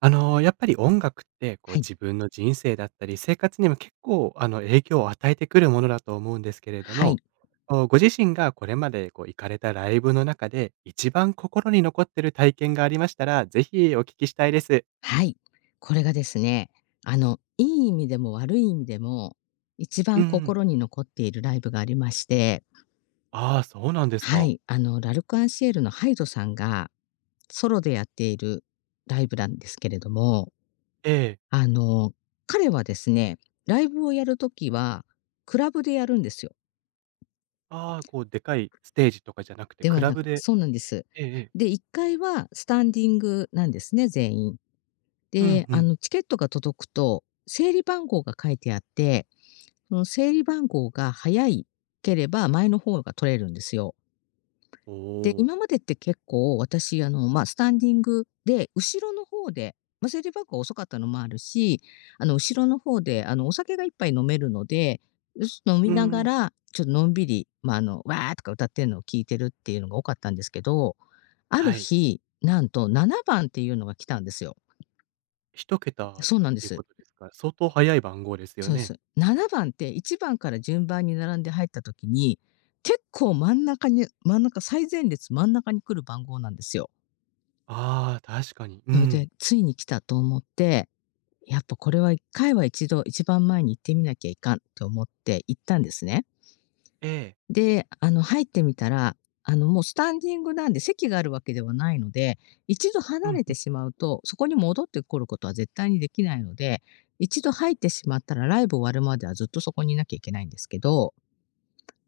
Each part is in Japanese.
やっぱり音楽って、こうはい。自分の人生だったり、生活にも結構影響を与えてくるものだと思うんですけれどはい。も、こうご自身がこれまでこう行かれたライブの中で、一番心に残ってる体験がありましたら、ぜひお聞きしたいです。はい。これがですね、いい意味でも悪い意味でも、一う番ん。心に残っているライブがありまして、ああ、そうなんですはか。い、ラルクアンシエルのハイドさんが、ソロでやっているライブなんですけれども、ええ。あの、彼はですね、ライブをやるときは、クラブでやるんですよ。ああ、こうでかいステージとかじゃなくて、でクはラなブくで。そうなんです。ええええ。で、1階はスタンディングなんですね、全員。うんで、うあん。のチケットが届くと、整理番号が書いてあって、その整理番号が早いければ、前の方が取れるんですよ。おで、お。今までって結構私、まあ、スタンディングで、後ろの方で、まあ、整理番号が遅かったのもあるし、後ろの方で、お酒が一杯飲めるので、よし飲みうながん。ら、ちょっとのんびり、まあ、わーとか歌ってんのを聞いてるっていうのが多かったんですけど、あるはい。日、なんと7番っていうのが来たんですよ。一桁っそうなんでていうす。ことですから、相当早い番号ですよそうでね。す。7番って1番から順番に並んで入った時に、結構真ん中最前列真ん中に来る番号なんですよ。ああ、確かに。うそれで、ん。ついに来たと思って、やっぱこれは一回は一度一番前に行ってみなきゃいかんと思って行ったんですね。ええ。で、入ってみたら、もうスタンディングなんで席があるわけではないので、一度う離んれうてん。しまうと、そこに戻ってくることは絶対にできないので、一度入ってしまったらライブ終わるまではずっとそこにいなきゃいけないんですけど、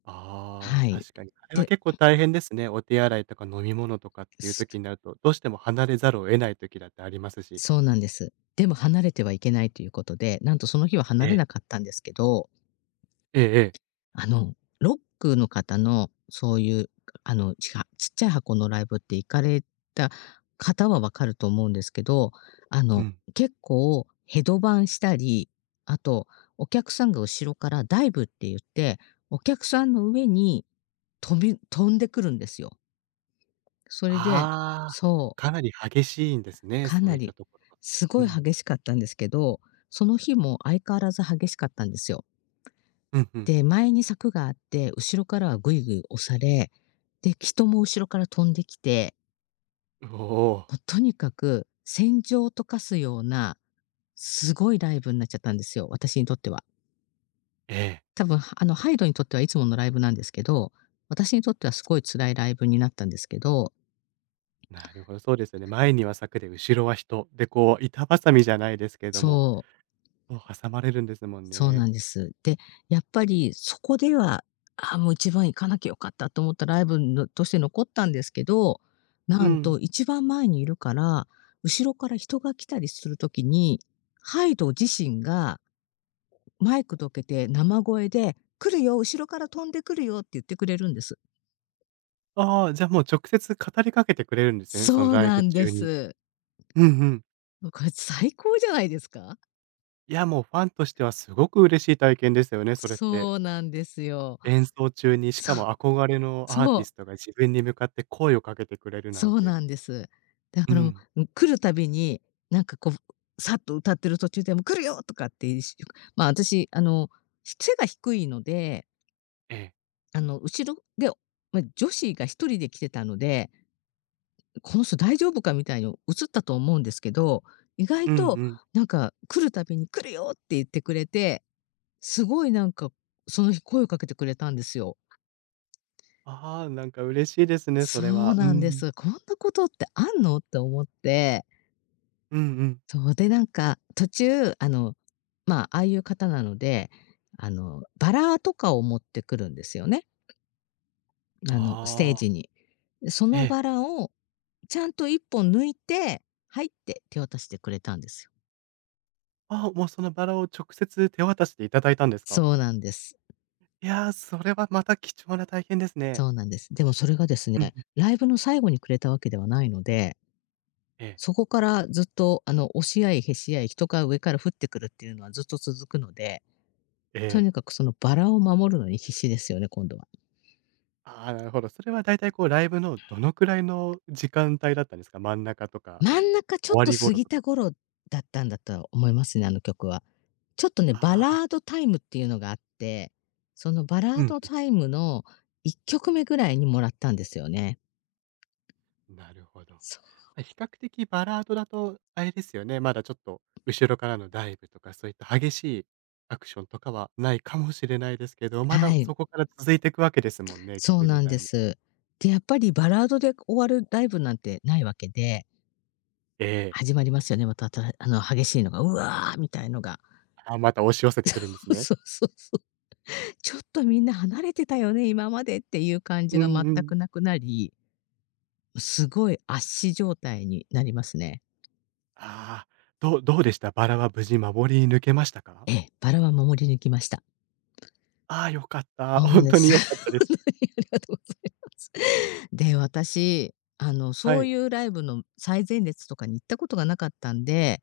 ああ、はい。確かに。あれはで、結構大変ですね。お手洗いとか飲み物とかっていうす時になると、どうしても離れざるを得ない時だってありますし。そうなんです。でも離れてはいけないということで、なんとその日は離えれえ。なかったんですけど、ええええ。あの、ロックの方のそういう、ちっちゃい箱のライブって行かれた方は分かると思うんですけど、あうの、ん。結構ヘドバンしたり、あとお客さんが後ろからダイブって言って、お客さんの上に飛んでくるんですよ。それでああ、そう。かなり激しいんですね、かそなういっり、たところは。すうごいん。激しかったんですけど、その日も相変わらず激しかったんですよ。うんうん。で、前に柵があって、後ろからはぐいぐい押され、で、人も後ろから飛んできて、おお。もうとにかく戦場を溶かすような、すごいライブになっちゃったんですよ、私にとっては。ええ。多分、ハイドにとってはいつものライブなんですけど、私にとってはすごい辛いライブになったんですけど、なるほど、そうですよね。前には柵で後ろは人。で、こう板挟みじゃないですけれども、そうこう挟まれるんですもんそうね。なんです。で、やっぱりそこでは、ああ、もう一番行かなきゃよかったと思ったライブのとして残ったんですけど、うなんん。と一番前にいるから、後ろから人が来たりするときに、ハイド自身がマイクどけて生声で、「来るよ、後ろから飛んでくるよ」って言ってくれるんです。ああ、じゃあもう直接語りかけてくれるんですよね、そのそうライなブんで中に。す。うんうん。これ最高じゃないですか？いや、もうファンとしてはすごく嬉しい体験ですよね、それって。そうなんですよ。演奏中に、しそかもう、憧れのアーそティう。ストが自分に向かって声をかけてくれるなんそうて。なんです。だうからもう、ん。うん、来るたびに、なんかこう、さっと歌ってる途中でも「来るよ！」とかって、まあ、私、背が低いので、ええ。後ろで、ま、女子が一人で来てたので、この人大丈夫かみたいに映ったと思うんですけど、意外うんうとん。なんか来るたびに「来るよ！」って言ってくれて、すごいなんか、その日声をかけてくれたんですよ。ああ、なんか嬉しいですね、そそれうは。うなんでん。す。こんなことってあんのって思って、うんうん。そう。で、なんか、途中、まあ、ああいう方なので、バラとかを持ってくるんですよね。ステーああ、ジに。で、そえのえ。バラをちゃんと一本抜いて、「はい」って手渡してくれたんですよ。ああ、もうそのバラを直接手渡しでいただいたんですか？そうなんです。いや、それはまた貴重な体験ですね。そうなんです。でもそれがですうんね、うん。ライブの最後にくれたわけではないので、ええ。そこからずっと、押し合いへし合い、人が上から降ってくるっていうのはずっと続くので、えとえ。にかくそのバラを守るのに必死ですよね、今度は。ああ、なるほど。それはだいたいこうライブのどのくらいの時間帯だったんですか？真ん中とか、真ん中ちょ終っわとり過頃ぎとたか。頃だったんだと思いますね、あの曲は。ちょっとね、バあラあ、ードタイムっていうのがあって、そのバラうーんドタイムの1曲目ぐらいにもらったんですよね。うん、なるほど。そう。ま、比較的バラードだと、あれですよね、まだちょっと後ろからのダイブとか、そういった激しいアクションとかはないかもしれないですけど、まはだい、そこから続いていくわけですもんね、そ曲う自なんで体も。す。で、やっぱりバラードで終わるライブなんてないわけで、ええ。始まりますよね、また、激しいのが、うわーみたいのが。ああ、また押し寄せてくるんです ね。そうそうそう。ちょっとみんな離れてたよね、今までっていう感じうが全んうん。くなくなり、すごい圧死状態になりますね。ああ、どうどうでした？バラは無事守り抜けましたか？ええ、バラは守り抜きました。ああ、良かった。そうな ん本で当にす。良かった で本す。当にありがとうございます。で、私、はそうい。いうライブの最前列とかに行ったことがなかったんで、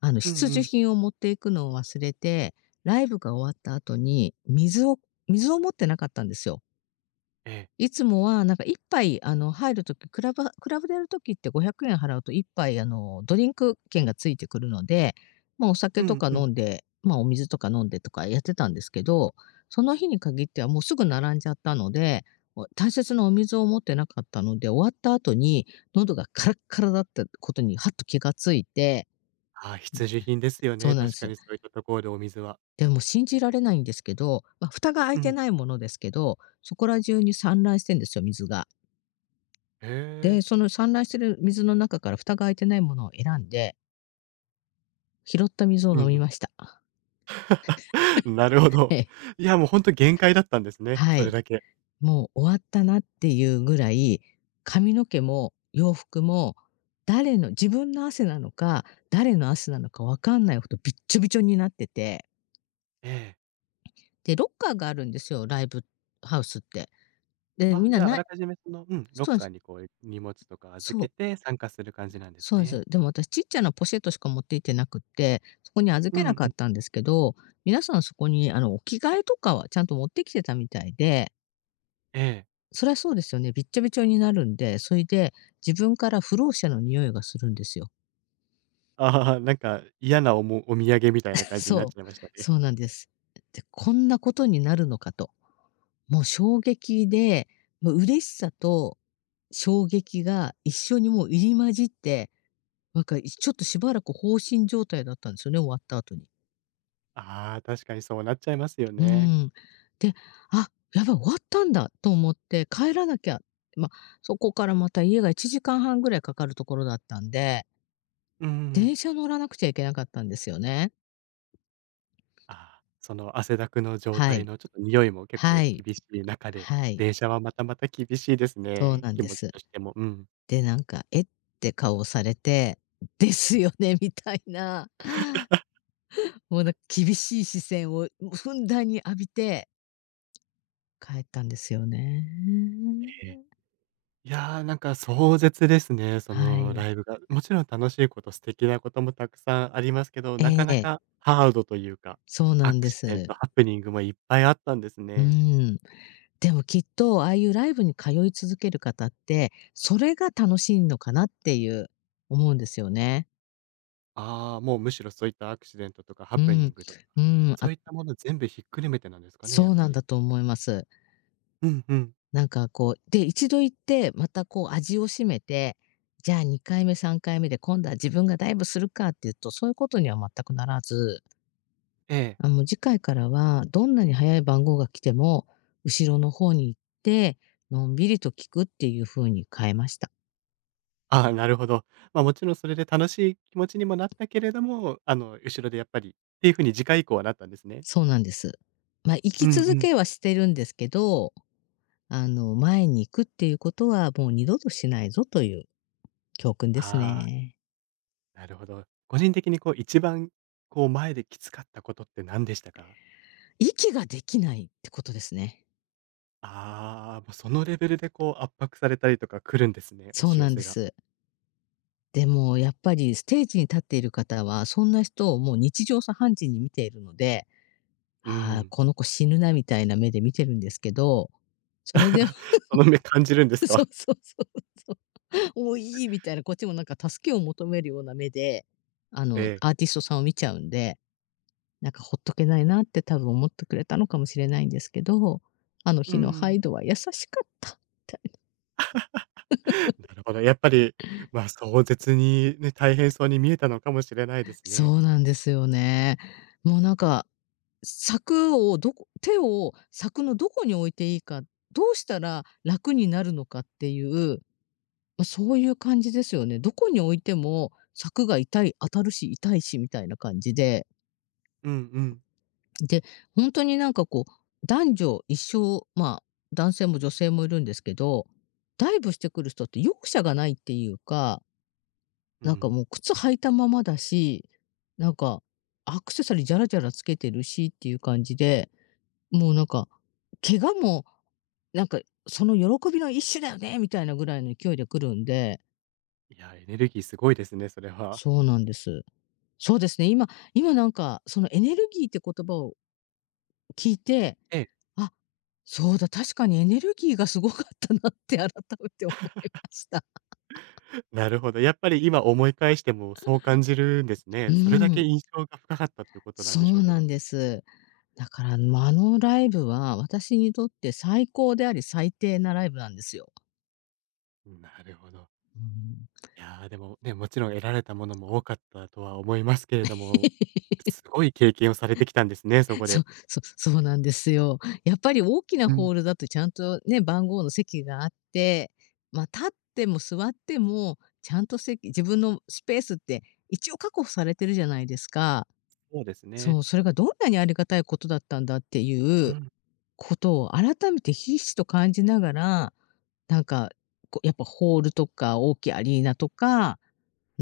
うんう必需ん。品を持っていくのを忘れて、ライブが終わった後に水を持ってなかったんですよ。ええ。いつもはなんか一杯入るときクラブでやるときって500円払うと一杯ドリンク券がついてくるので、ま、お酒うとんかうん。飲んで、ま、お水とか飲んでとかやってたんですけど、その日に限ってはもうすぐ並んじゃったので、お大切なお水を持ってなかったので、終わった後に喉がカラッカラだったことにはっと気がついて、ああ、必需品ですよそうね、なんで確かす。にそういったところでお水は。でも信じられないんですけど、まあ、蓋が開いうてん。ないものですけど、そこら中に散乱してんですよ、水が。へで、え。その散乱してる水の中から蓋が開いてないものを選んで、拾った水をうんう飲みん。ました。なるほえど。え、いや、もう本当限界だったんですね、はそい。れだけ。もう終わったなっていうぐらい、髪の毛も洋服も、自分の汗なのか、誰の汗なのかわかんないほどびっちょびちょになってて、ええ。で、ロッカーがあるんですよ、ライブハウスって。で、あ、みんじなゃあ、あないらかじめその、うん、ロッそうなんでカーす。にこう荷物とか預そけうて参加する感じなんですそうでね。す。でも私ちっちゃなポシェットしか持っていってなくって、そこに預うけんなかうっん。たんですけど、皆さんそこにお着替えとかはちゃんと持ってきてたみたいで、ええ。そりゃそうですよね、びっちゃびちゃになるんで、それで自分から不老者の匂いがするんですよ。ああ、なんか嫌なお、もお土産みたいな 感じになっそちゃいう、ましたね。そうなんです。で、こんなことになるのかと。もう衝撃で、もう嬉しさと衝撃が一緒にもう入り混じって、なんか、ちょっとしばらく放心状態だったんですよね、終わった後に。ああ、確かにそうなっちゃいますようね。ん。で、あ、やばい、終わったんだと思って帰らなきゃ。まあ、そこからまた家が1時間半ぐらいかかるところだったんで、うん。電車乗らなくちゃいけなかったんですよね。ああ、その汗だくの状は態い。のちょっと匂いも結は構い。厳しい中で、はい。電車はまたまた厳しいですそうね、なん気で持ちす。としても。うん。で、なんか、えって顔をされて、ですよね、みたいな、もうなんか厳しい視線をふんだんに浴びて帰ったんですよね。いやー、なんか壮絶ですね、そはのい。ライブが。もちろん楽しいこと、素敵なこともたくさんありますけど、なえかなえ、かハードというか、そうなアんクでシデンす。ト、ハプニングもいっぱいあったんですうね。ーん。でもきっと、ああいうライブに通い続ける方って、それが楽しいのかなっていう、思うんですよね。ああ、もうむしろそういったアクシデントとかハうプニンん。グとか、うん、そあ、ういったもの全部ひっくるめてなんですかね、やそっうぱなんり。だと思います。うんうん。一度行って、またこう味を占めて、じゃあ2回目、3回目で今度は自分がダイブするかっていうと、そういうことには全くならず、ええ。あ、もう次回からはどんなに早い番号が来ても、後ろの方に行って、のんびりと聞くっていう風に変えました。ああ、なるほど。ま、もちろんそれで楽しい気持ちにもなったけれども、後ろでやっぱりっていう風に次回以降はなったんですね。そうなんです。まあ、生うきんう続ん。けはしてるんですけど、あの、前に行くっていうことはもう二度としないぞという教訓ですああ。ね。なるほど。個人的にこう一番こう前できつかったことって何でしたか？息ができないってことですね。ああー、もうそのレベルでこう圧迫されたりとか来るんですね、押そうし寄なんでせが。す。でもやっぱりステージに立っている方は、そんな人をもう日常茶飯事に見ているので、うああ、ん。この子死ぬなみたいな目で見てるんですけど、それでも その目感じるん でそすうそか？うそうそう。もういいみたいな、こっちもなんか助けを求めるような目で、あ の、ええ。アーティストさんを見ちゃうんで、なんかほっとけないなって多分思ってくれたのかもしれないんですけど、あのう日のハイん。 ドは優しかったみたい なるほど、やっぱり、ま、壮絶にね、大変そうに見えたのかもしれなな。いで すそね。うなんですよね。もうなんか、柵のどこに置いていいか、どうしたら楽になるのかっていう、ま、そういう感じですよね。どこに置いても柵が当たるし痛いしみたいな感じで。うんうん。で、本当になんかこう、男女一緒、まあ、男性も女性もいるんですけど、ダイブしてくる人って容赦がないっていうか、うなんかん。もう靴履いたままだし、なんかアクセサリーじゃらじゃらつけてるしっていう感じで、もうなんか、怪我もなんかその喜びの一種だよねみたいなぐらいの勢いで来るんで、いや、エネルギーすごいですね、それは。そうなんです。そうですね、今なんかそのエネルギーって言葉を聞いて、ええ。あ、そうだ、確かにエネルギーがすごかったなって改めて思いました。なるほど、やっぱり今思い返してもそう感じるんですうね。それだけん、印象が深かったっていうことなんそでしょううけなんど。です。だから、ま、あのライブは私にとって最高であり最低なライブなんですよ。なるほど。うん。いやー、でもね、もちろん得られたものも多かったとは思いますけれども、すごい経験をされてきたんですね、そこそう、で。そそうなんですよ。やっぱり大きなうホん、ールだとちゃんとね、番号の席があって、ま、立っても座っても、ちゃんと席、自分のスペースって一応確保されてるじゃないですか。そうですそね。う、それがどんなにありがたいことだったんだっていううん、ことを改めてひしひしと感じながら、なんか、こうやっぱホールとか大きいアリーナとか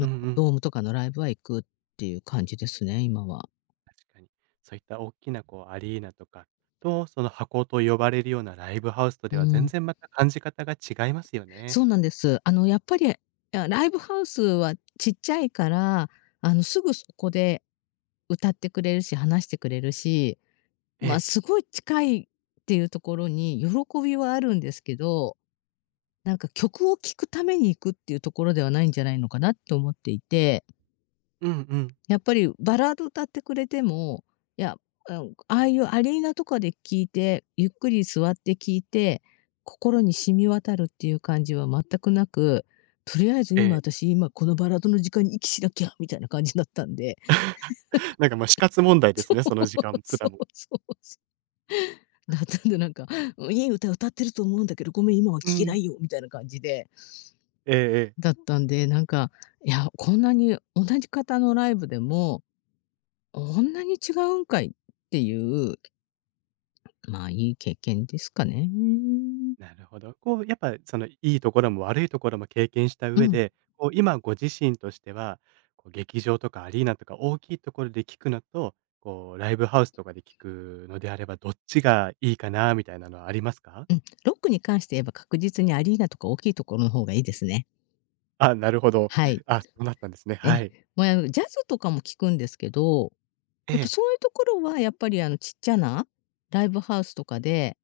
うんうドん。ームとかのライブは行くっていう感じですね、今は。確かに。そういった大きなこうアリーナとかと、その箱と呼ばれるようなライブハウスとでうは全ん。然また感じ方が違いますよね。そうなんです。あのやっぱり、あ、ライブハウスはちっちゃいから、あのすぐそこで歌ってくれるし、話してくれるし、えまあ、え。すごい近いっていうところに喜びはあるんですけど、なんか曲を聴くために行くっていうところではないんじゃないのかなって思っていて、うんうん。やっぱりバラード歌ってくれても、いや、あの、ああいうアリーナとかで聴いて、ゆっくり座って聴いて、心に染み渡るっていう感じは全くなく、とりあえずえ今え。私、今このバラードの時間に息しなきゃみたいな感じだったんで。なんか、ま、あ、死活問題ですね、その時間 すそらうも。そうそう。だったんでなんか、いい歌歌ってると思うんだけど、ごめん、今はう聴けなん。いよみたいな感じで。ええええ。だったんで、なんか、いや、こんなに同じ方のライブでも、こんなに違うんかいっていう、まあ、いい経験ですかね。なるほど。こう、やっぱ、その、いいところも悪いところも経験したう上ん、で、こう、今ご自身としては、こう、劇場とかアリーナとか大きいところで聞くのと、こう、ライブハウスとかで聞くのであれば、どっちがいいかなみたいなのはありますか？うん。ロックに関して言えば確実にアリーナとか大きいところの方がいいですね。あ、なるほど。はい。あ、そうなったんですね。はえ、い。まあ、ジャズとかも聞くんですけど、やっえぱえ。そういうところはやっぱりあのちっちゃなライブハウスとかで、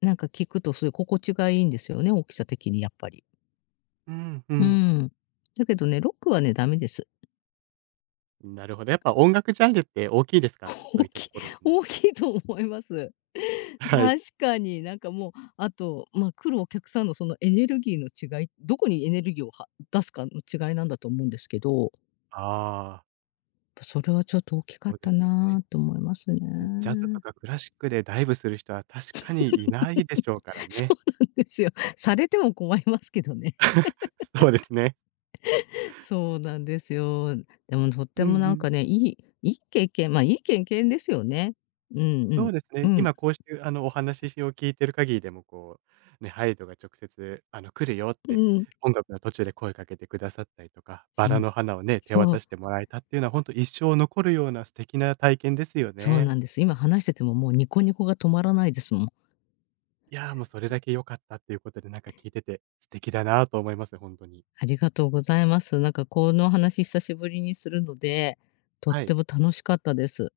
なんか聞くとそういう心地がいいんですよね、大きさ的にやっぱり。うんううん。ん。だけどね、ロックはね、ダメです。なるほど。やっぱ音楽ジャンルって大きいですか？そ大ういったきい。 ところに も。大きいと思います。はい。確かに、なんかもう、あと、まあ、来るお客さんのそのエネルギーの違い、どこにエネルギーをは出すかの違いなんだと思うんですけど、ああ、それはちょっと大きかっそうでたすよね。なと思いますうん、ジャズとね。かクラシックでダイブする人は確かにいないでしょうから そね。うなんですよ。されても困りますけどね。そうですね。そうなんですよ。でもとっうてんうもなんん。かね、いい経験、ま、いい経験ですよね。うんうそうん。ですうね。ん。今こうして、お話を聞いてる限りでも、こう、ね、ハイドが直接、来るよっうて、ん。音楽の途中で声かけてくださったりとか、バそラう。の花をね、手そ渡しう。てもらえたっていうのは、本当一生残るような素敵な体験ですよそうね。なんです。今話しててももうニコニコが止まらないですもん。いやー、もうそれだけ良かったっていうことで、なんか聞いてて素敵だなと思います、本当に。ありがとうございます。なんかこの話久しぶりにするので、とっはてい。も楽しかったです。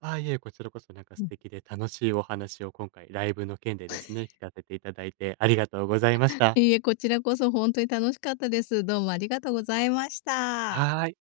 ああ、いえ、こちらこそなんかう素ん。敵で楽しいお話を今回ライブの件でですね、聞かせていただいてありがとうございました。いいえ、こちらこそ本当に楽しかったです。どうもありがとうございました。はーい。